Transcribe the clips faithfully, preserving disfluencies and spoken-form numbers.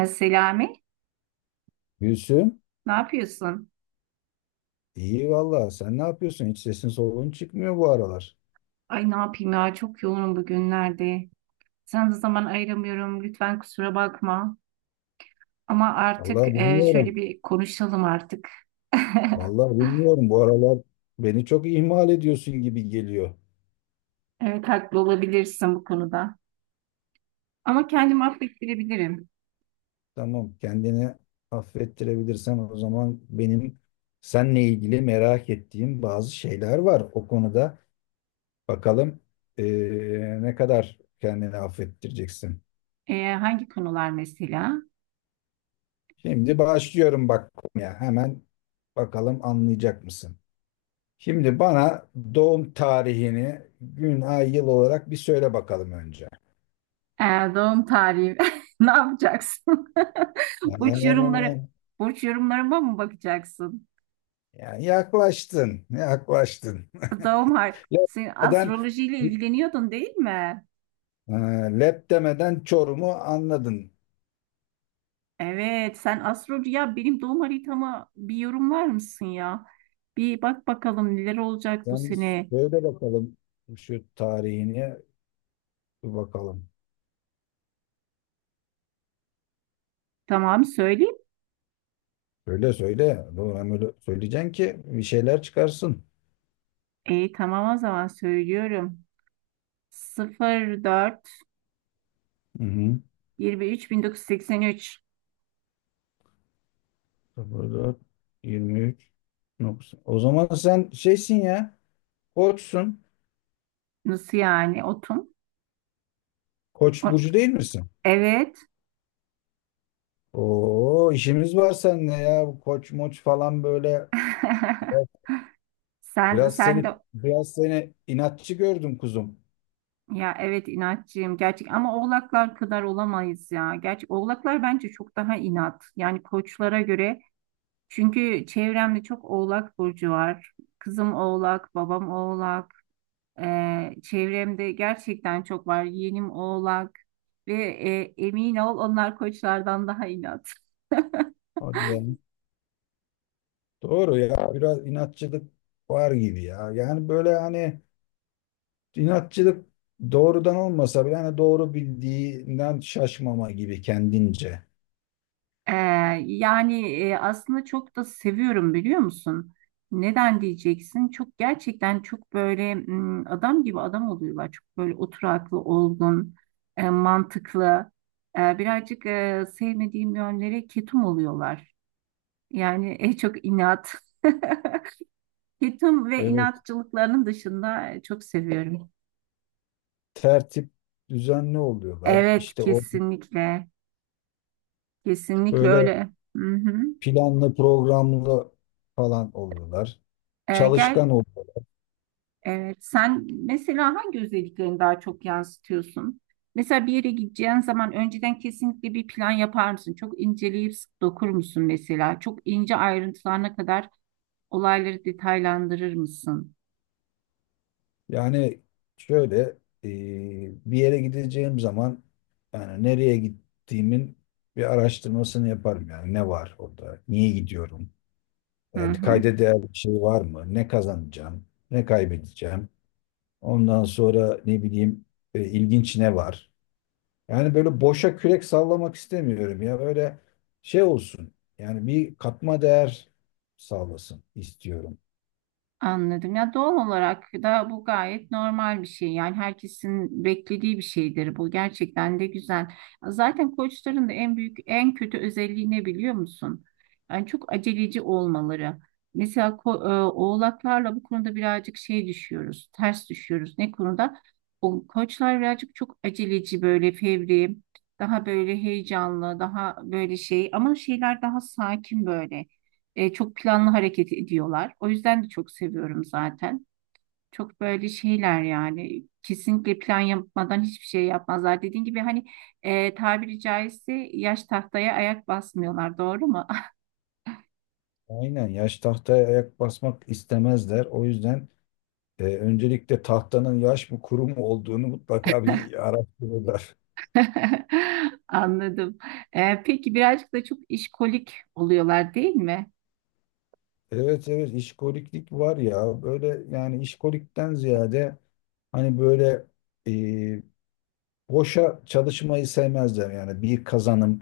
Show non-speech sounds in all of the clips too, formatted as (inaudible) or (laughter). E, Selami, Gülsüm, ne yapıyorsun? iyi vallahi. Sen ne yapıyorsun? Hiç sesin soluğun çıkmıyor bu aralar. Ay ne yapayım ya çok yoğunum bugünlerde. Sana da zaman ayıramıyorum. Lütfen kusura bakma. Ama artık Vallahi e, şöyle bilmiyorum. bir konuşalım artık. (laughs) Vallahi bilmiyorum. Bu aralar beni çok ihmal ediyorsun gibi geliyor. Evet haklı olabilirsin bu konuda. Ama kendimi affettirebilirim. Tamam, kendini affettirebilirsen o zaman benim seninle ilgili merak ettiğim bazı şeyler var. O konuda bakalım eee, ne kadar kendini affettireceksin. E, hangi konular mesela? Şimdi başlıyorum bak, ya hemen bakalım, anlayacak mısın? Şimdi bana doğum tarihini gün, ay, yıl olarak bir söyle bakalım önce. Ee, doğum tarihi (laughs) ne yapacaksın? (laughs) Burç Ee, yorumları burç yorumlarıma mı bakacaksın? Yani yaklaştın, yaklaştın. (laughs) Doğum har Lep sen demeden, astrolojiyle ilgileniyordun değil mi? e, Lep demeden Çorum'u anladın. Evet, sen astroloji ya benim doğum haritama bir yorumlar mısın ya? Bir bak bakalım neler olacak bu Sen bir sene. söyle bakalım şu tarihini, bir bakalım. Tamam söyleyeyim. Söyle, söyle. Doğru ama öyle söyleyeceksin ki bir şeyler çıkarsın. E, tamam o zaman söylüyorum. Hı hı. sıfır dört 23 üç sıfır dört, yirmi üç, doksan. O zaman sen şeysin ya, koçsun. nasıl yani otum? Koç O- burcu değil misin? Evet. Oo, işimiz var seninle ya. Bu koç moç falan, böyle (laughs) Sen biraz sen seni de biraz seni inatçı gördüm kuzum. ya evet inatçıyım gerçek ama oğlaklar kadar olamayız ya. Gerçi oğlaklar bence çok daha inat. Yani koçlara göre çünkü çevremde çok oğlak burcu var. Kızım oğlak, babam oğlak. Ee, çevremde gerçekten çok var. Yeğenim oğlak ve e, emin ol onlar koçlardan daha inat. (laughs) Hadi ya. Doğru ya. Biraz inatçılık var gibi ya. Yani böyle hani, inatçılık doğrudan olmasa bile, hani doğru bildiğinden şaşmama gibi kendince. Ee, yani e, aslında çok da seviyorum biliyor musun? Neden diyeceksin? Çok gerçekten çok böyle m, adam gibi adam oluyorlar. Çok böyle oturaklı, olgun, e, mantıklı. E, birazcık e, sevmediğim yönlere ketum oluyorlar. Yani en çok inat. (laughs) Ketum ve Evet. inatçılıklarının dışında e, çok seviyorum. Tertip düzenli oluyorlar. Evet, İşte o kesinlikle. Kesinlikle böyle öyle. Hı hı. planlı programlı falan oluyorlar. E, gel Çalışkan oluyorlar. evet, sen mesela hangi özelliklerini daha çok yansıtıyorsun? Mesela bir yere gideceğin zaman önceden kesinlikle bir plan yapar mısın? Çok inceleyip sık dokur musun mesela? Çok ince ayrıntılarına kadar olayları detaylandırır mısın? Yani şöyle, e, bir yere gideceğim zaman yani nereye gittiğimin bir araştırmasını yaparım. Yani ne var orada, niye gidiyorum, Hı yani hı. kayda değer bir şey var mı, ne kazanacağım, ne kaybedeceğim, ondan sonra ne bileyim e, ilginç ne var. Yani böyle boşa kürek sallamak istemiyorum ya, böyle şey olsun yani, bir katma değer sağlasın istiyorum. Anladım. Ya doğal olarak da bu gayet normal bir şey. Yani herkesin beklediği bir şeydir bu. Gerçekten de güzel. Zaten koçların da en büyük, en kötü özelliği ne biliyor musun? Yani çok aceleci olmaları. Mesela ko- e, oğlaklarla bu konuda birazcık şey düşüyoruz, ters düşüyoruz. Ne konuda? O koçlar birazcık çok aceleci böyle fevri, daha böyle heyecanlı, daha böyle şey ama şeyler daha sakin böyle. E, çok planlı hareket ediyorlar. O yüzden de çok seviyorum zaten. Çok böyle şeyler yani kesinlikle plan yapmadan hiçbir şey yapmazlar. Dediğin gibi hani e, tabiri caizse yaş tahtaya ayak basmıyorlar. Doğru mu? Aynen, yaş tahtaya ayak basmak istemezler o yüzden. Ee, öncelikle tahtanın yaş mı kuru mu olduğunu mutlaka bir araştırırlar. (laughs) Anladım. Ee, peki birazcık da çok işkolik oluyorlar değil mi? Evet, evet, işkoliklik var ya böyle. Yani işkolikten ziyade, hani böyle e, boşa çalışmayı sevmezler. Yani bir kazanım,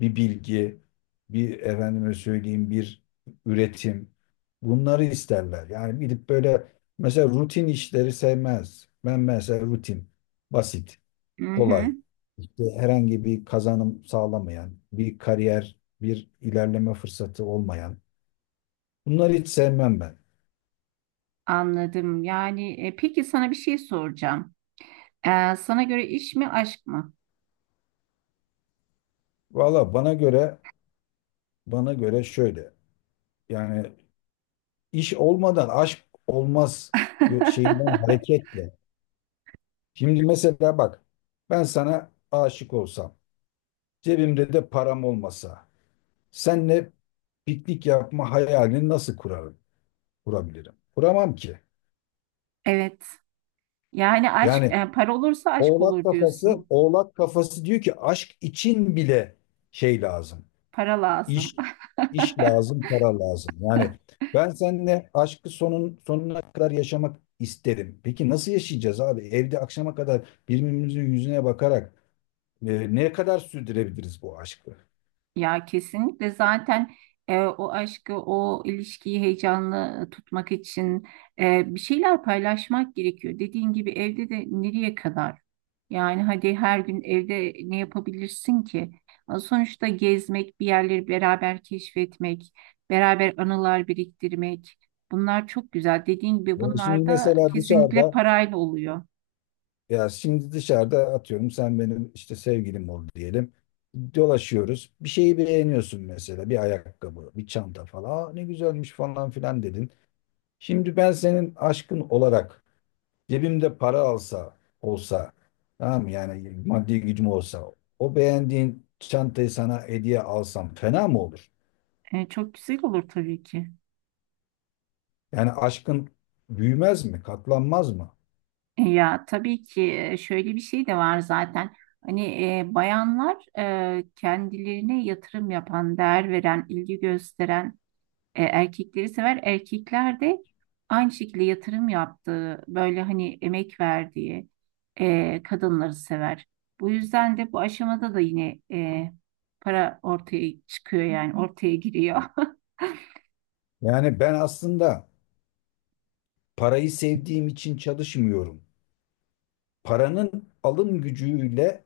bir bilgi, bir efendime söyleyeyim, bir üretim, bunları isterler. Yani gidip böyle mesela rutin işleri sevmez. Ben mesela rutin, basit, Hı hı, kolay, işte herhangi bir kazanım sağlamayan, bir kariyer, bir ilerleme fırsatı olmayan, bunları hiç sevmem ben. anladım. Yani e, peki sana bir şey soracağım. Ee, sana göre iş mi aşk mı? Valla bana göre bana göre şöyle. Yani iş olmadan aşk olmaz yo- şeyinden (laughs) hareketle. Şimdi mesela bak, ben sana aşık olsam, cebimde de param olmasa, senle piknik yapma hayalini nasıl kurarım, kurabilirim? Kuramam ki. Evet. Yani aşk, Yani e, para olursa aşk Oğlak olur kafası, diyorsun. oğlak kafası diyor ki aşk için bile şey lazım. Para lazım. İş, iş (laughs) lazım, para lazım. Yani ben seninle aşkı sonun, sonuna kadar yaşamak isterim. Peki nasıl yaşayacağız abi? Evde akşama kadar birbirimizin yüzüne bakarak e, ne kadar sürdürebiliriz bu aşkı? Ya kesinlikle zaten e, o aşkı, o ilişkiyi heyecanlı tutmak için e, bir şeyler paylaşmak gerekiyor. Dediğin gibi evde de nereye kadar? Yani hadi her gün evde ne yapabilirsin ki? Sonuçta gezmek, bir yerleri beraber keşfetmek, beraber anılar biriktirmek. Bunlar çok güzel. Dediğin gibi Yani şimdi bunlar da mesela kesinlikle dışarıda parayla oluyor. Ya şimdi dışarıda, atıyorum, sen benim işte sevgilim ol diyelim. Dolaşıyoruz. Bir şeyi beğeniyorsun mesela. Bir ayakkabı, bir çanta falan. Aa, ne güzelmiş falan filan dedin. Şimdi ben senin aşkın olarak cebimde para alsa, olsa, tamam mı? Yani maddi gücüm olsa o beğendiğin çantayı sana hediye alsam fena mı olur? E, çok güzel olur tabii ki. Yani aşkın büyümez mi? Katlanmaz mı? E, ya tabii ki e, şöyle bir şey de var zaten. Hani e, bayanlar e, kendilerine yatırım yapan, değer veren, ilgi gösteren e, erkekleri sever. Erkekler de aynı şekilde yatırım yaptığı, böyle hani emek verdiği e, kadınları sever. Bu yüzden de bu aşamada da yine e, para ortaya çıkıyor yani ortaya giriyor. Yani ben aslında parayı sevdiğim için çalışmıyorum. Paranın alım gücüyle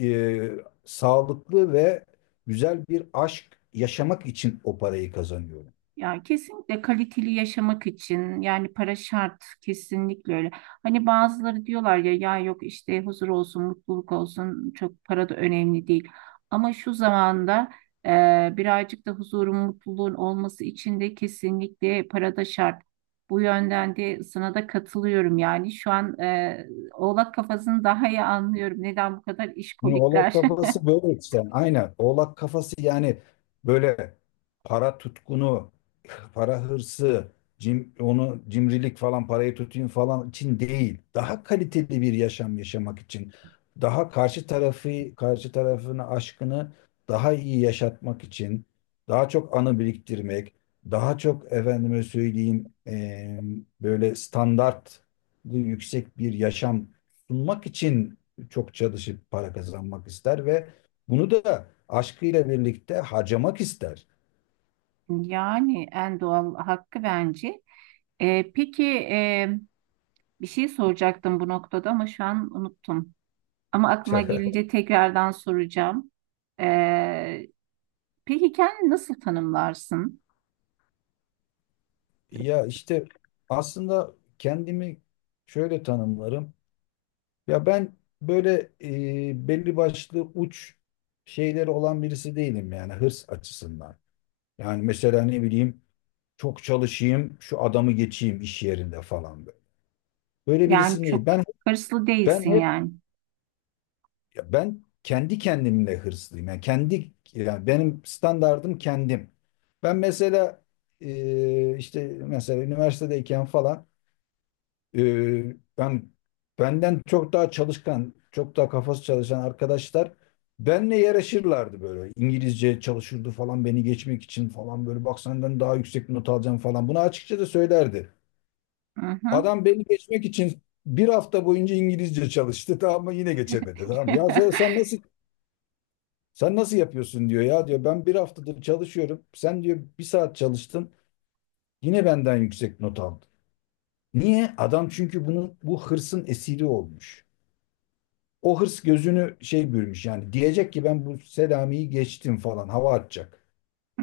e, sağlıklı ve güzel bir aşk yaşamak için o parayı kazanıyorum. Ya kesinlikle kaliteli yaşamak için yani para şart kesinlikle öyle. Hani bazıları diyorlar ya ya yok işte huzur olsun, mutluluk olsun çok para da önemli değil. Ama şu zamanda e, birazcık da huzurun, mutluluğun olması için de kesinlikle para da şart. Bu yönden de sana da katılıyorum yani şu an e, oğlak kafasını daha iyi anlıyorum. Neden bu kadar Şimdi oğlak işkolikler? (laughs) kafası böyle işte. Aynen. Oğlak kafası yani böyle para tutkunu, para hırsı, cim, onu cimrilik falan, parayı tutayım falan için değil. Daha kaliteli bir yaşam yaşamak için. Daha karşı tarafı, karşı tarafını, aşkını daha iyi yaşatmak için. Daha çok anı biriktirmek. Daha çok efendime söyleyeyim eee, böyle standart yüksek bir yaşam sunmak için çok çalışıp para kazanmak ister ve bunu da aşkıyla birlikte harcamak ister. Yani en doğal hakkı bence. E, peki e, Bir şey soracaktım bu noktada ama şu an unuttum. Ama aklıma (laughs) gelince tekrardan soracağım. Ee, peki kendini nasıl tanımlarsın? Ya işte aslında kendimi şöyle tanımlarım. Ya ben böyle e, belli başlı uç şeyleri olan birisi değilim yani, hırs açısından. Yani mesela ne bileyim, çok çalışayım, şu adamı geçeyim iş yerinde falan böyle. Böyle Yani birisi değil. çok Ben hırslı ben değilsin yani. Ya ben kendi kendimle hırslıyım. Yani kendi yani benim standardım kendim. Ben mesela e, işte mesela üniversitedeyken falan, e, ben benden çok daha çalışkan, çok daha kafası çalışan arkadaşlar benle yarışırlardı böyle. İngilizce çalışırdı falan beni geçmek için. Falan böyle, bak senden daha yüksek not alacağım falan. Bunu açıkça da söylerdi. Hı hı. Adam beni geçmek için bir hafta boyunca İngilizce çalıştı (laughs) tamam mı? Yine geçemedi tamam mı? Ya sen, (laughs) sen nasıl sen nasıl yapıyorsun diyor ya, diyor ben bir haftadır çalışıyorum. Sen diyor bir saat çalıştın, yine benden yüksek not aldın. Niye? Adam, çünkü bunun bu hırsın esiri olmuş. O hırs gözünü şey bürümüş yani, diyecek ki ben bu Selami'yi geçtim falan, hava atacak.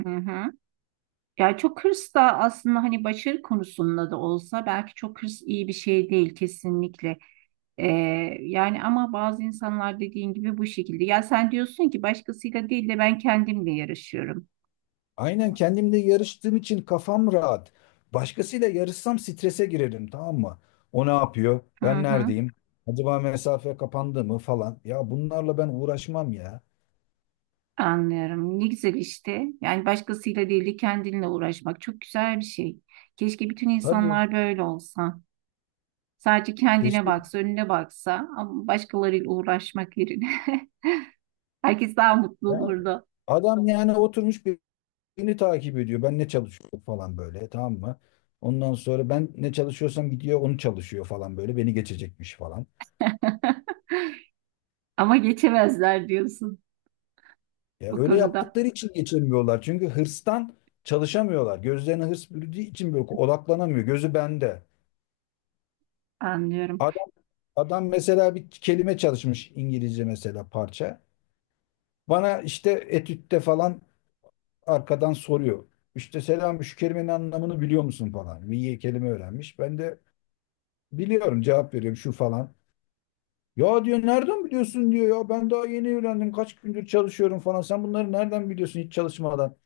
Hı hı. Ya çok hırs da aslında hani başarı konusunda da olsa belki çok hırs iyi bir şey değil kesinlikle. Ee, yani ama bazı insanlar dediğin gibi bu şekilde. Ya sen diyorsun ki başkasıyla değil de ben kendimle yarışıyorum. Aynen, kendimle yarıştığım için kafam rahat. Başkasıyla yarışsam strese girerim tamam mı? O ne yapıyor? Hı Ben hı, neredeyim? Acaba mesafe kapandı mı falan. Ya bunlarla ben uğraşmam ya. anlıyorum. Ne güzel işte. Yani başkasıyla değil de kendinle uğraşmak çok güzel bir şey. Keşke bütün Tabii. insanlar böyle olsa. Sadece kendine Keşke. baksa, önüne baksa ama başkalarıyla uğraşmak yerine (laughs) herkes daha mutlu Yani olurdu. adam yani oturmuş birini takip ediyor. Ben ne çalışıyorum falan böyle, tamam mı? Ondan sonra ben ne çalışıyorsam gidiyor onu çalışıyor falan böyle, beni geçecekmiş falan. (laughs) Ama geçemezler diyorsun Ya bu öyle konuda. yaptıkları için geçemiyorlar. Çünkü hırstan çalışamıyorlar. Gözlerine hırs bürüdüğü için böyle odaklanamıyor. Gözü bende. Anlıyorum. Adam, adam mesela bir kelime çalışmış İngilizce, mesela parça. Bana işte etütte falan arkadan soruyor. İşte selam, şu kelimenin anlamını biliyor musun falan. Bir kelime öğrenmiş. Ben de biliyorum, cevap veriyorum şu falan. Ya diyor nereden biliyorsun, diyor ya ben daha yeni evlendim, kaç gündür çalışıyorum falan. Sen bunları nereden biliyorsun hiç çalışmadan?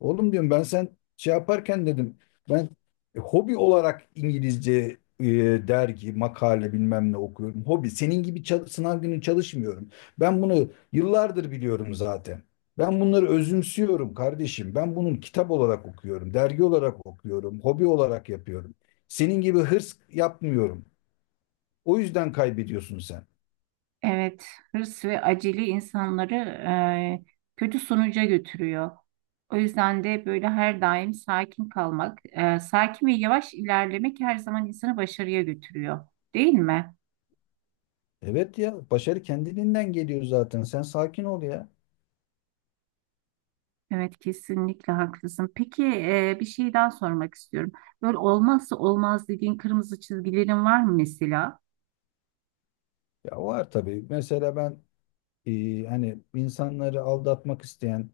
Oğlum diyorum, ben sen şey yaparken dedim, ben e, hobi olarak İngilizce e, dergi, makale, bilmem ne okuyorum. Hobi, senin gibi çal- sınav günü çalışmıyorum. Ben bunu yıllardır biliyorum zaten. Ben bunları özümsüyorum kardeşim. Ben bunun kitap olarak okuyorum, dergi olarak okuyorum, hobi olarak yapıyorum. Senin gibi hırs yapmıyorum. O yüzden kaybediyorsun sen. Evet, hırs ve acele insanları e, kötü sonuca götürüyor. O yüzden de böyle her daim sakin kalmak, e, sakin ve yavaş ilerlemek her zaman insanı başarıya götürüyor, değil mi? Evet, ya başarı kendiliğinden geliyor zaten. Sen sakin ol ya. Evet kesinlikle haklısın. Peki e, bir şey daha sormak istiyorum. Böyle olmazsa olmaz dediğin kırmızı çizgilerin var mı mesela? Ya var tabii. Mesela ben e, hani insanları aldatmak isteyen,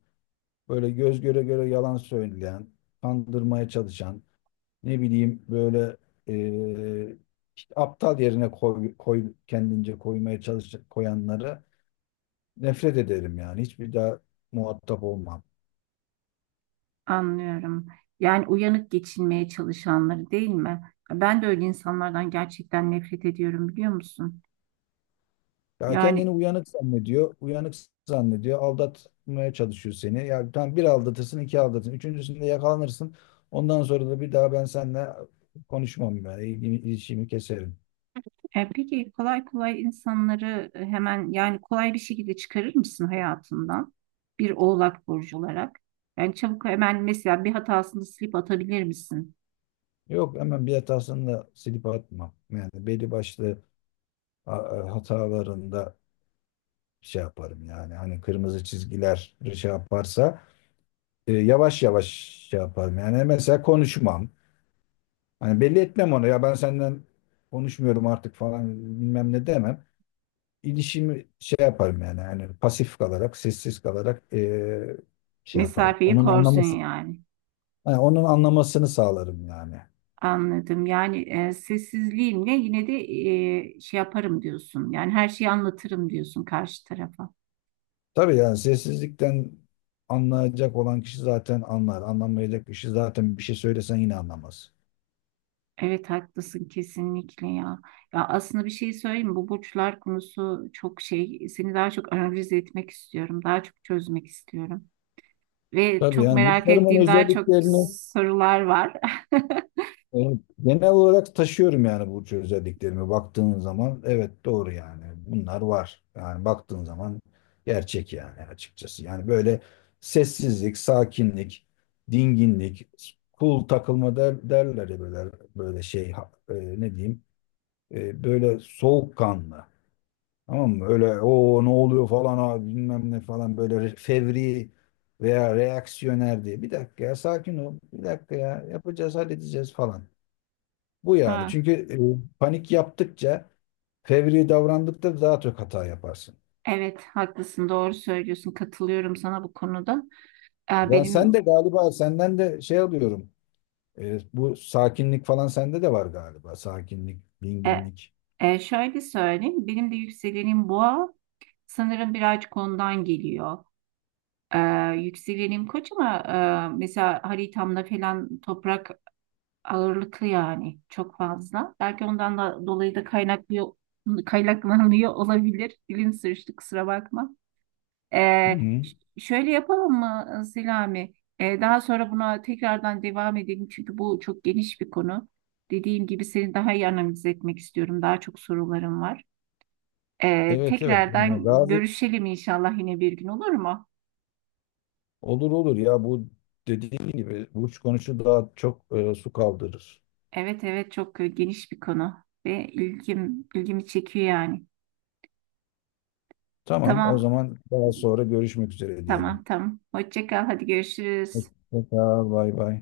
böyle göz göre göre yalan söyleyen, kandırmaya çalışan, ne bileyim böyle, e, işte aptal yerine koy, koy- kendince koymaya çalış, koyanlara nefret ederim yani. Hiçbir daha muhatap olmam. Anlıyorum. Yani uyanık geçinmeye çalışanları değil mi? Ben de öyle insanlardan gerçekten nefret ediyorum biliyor musun? Ya kendini Yani uyanık zannediyor. Uyanık zannediyor. Aldatmaya çalışıyor seni. Ya tamam, bir aldatırsın, iki aldatırsın. Üçüncüsünde yakalanırsın. Ondan sonra da bir daha ben seninle konuşmam yani. İlgimi, ilişkimi keserim. E, peki kolay kolay insanları e, hemen yani kolay bir şekilde çıkarır mısın hayatından bir oğlak burcu olarak? Yani çabuk hemen mesela bir hatasını silip atabilir misin? Yok, hemen bir hatasını da silip atmam. Yani belli başlı a- a- hatalarında şey yaparım yani. Hani kırmızı çizgiler şey yaparsa e, yavaş yavaş şey yaparım. Yani mesela konuşmam. Hani belli etmem onu. Ya ben senden konuşmuyorum artık falan, bilmem ne demem. İlişimi şey yaparım yani yani pasif kalarak, sessiz kalarak eee, şey yaparım. Mesafeyi Onun korsun anlaması yani. yani onun anlamasını sağlarım yani. Anladım. Yani e, sessizliğimle yine de e, şey yaparım diyorsun. Yani her şeyi anlatırım diyorsun karşı tarafa. Tabii, yani sessizlikten anlayacak olan kişi zaten anlar. Anlamayacak kişi zaten bir şey söylesen yine anlamaz. Evet haklısın kesinlikle ya. Ya aslında bir şey söyleyeyim mi? Bu burçlar konusu çok şey. Seni daha çok analiz etmek istiyorum. Daha çok çözmek istiyorum. Ve Tabii, çok yani merak burçlarımın ettiğim daha çok özelliklerini, sorular var. (laughs) evet, genel olarak taşıyorum yani. Burcu özelliklerimi baktığın zaman evet, doğru yani, bunlar var yani, baktığın zaman gerçek yani. Açıkçası yani böyle sessizlik, sakinlik, dinginlik, cool takılma der, derler ya, böyle böyle şey, ha- e, ne diyeyim, e, böyle soğukkanlı, tamam mı, öyle o ne oluyor falan abi, bilmem ne falan, böyle re- fevri veya reaksiyoner diye. Bir dakika ya, sakin ol, bir dakika ya, yapacağız, halledeceğiz falan. Bu yani. Ha, Çünkü e, panik yaptıkça, fevri davrandıkça daha çok hata yaparsın. evet haklısın doğru söylüyorsun. Katılıyorum sana bu konuda. E, Ben, sen de benim galiba, senden de şey alıyorum. E, bu sakinlik falan sende de var galiba. Sakinlik, dinginlik. E, şöyle söyleyeyim, benim de yükselenim boğa. Sanırım birazcık ondan geliyor. E, yükselenim koç ama e, mesela haritamda falan toprak ağırlıklı yani çok fazla. Belki ondan da dolayı da kaynaklı kaynaklanıyor (laughs) olabilir. Dilim sürçtü kusura bakma. E, Hı-hı. ş- şöyle yapalım mı Selami? E, daha sonra buna tekrardan devam edelim çünkü bu çok geniş bir konu. Dediğim gibi seni daha iyi analiz etmek istiyorum. Daha çok sorularım var. Ee, Evet, evet. Yani tekrardan razı görüşelim inşallah yine bir gün olur mu? olur, olur ya bu, dediğin gibi uç konuşu daha çok e, su kaldırır. Evet evet çok e, geniş bir konu ve ilgim ilgimi çekiyor yani. Tamam, o Tamam zaman daha sonra görüşmek üzere diyelim. tamam tamam. Hoşça kal hadi görüşürüz. Hoşça kal, bay bay.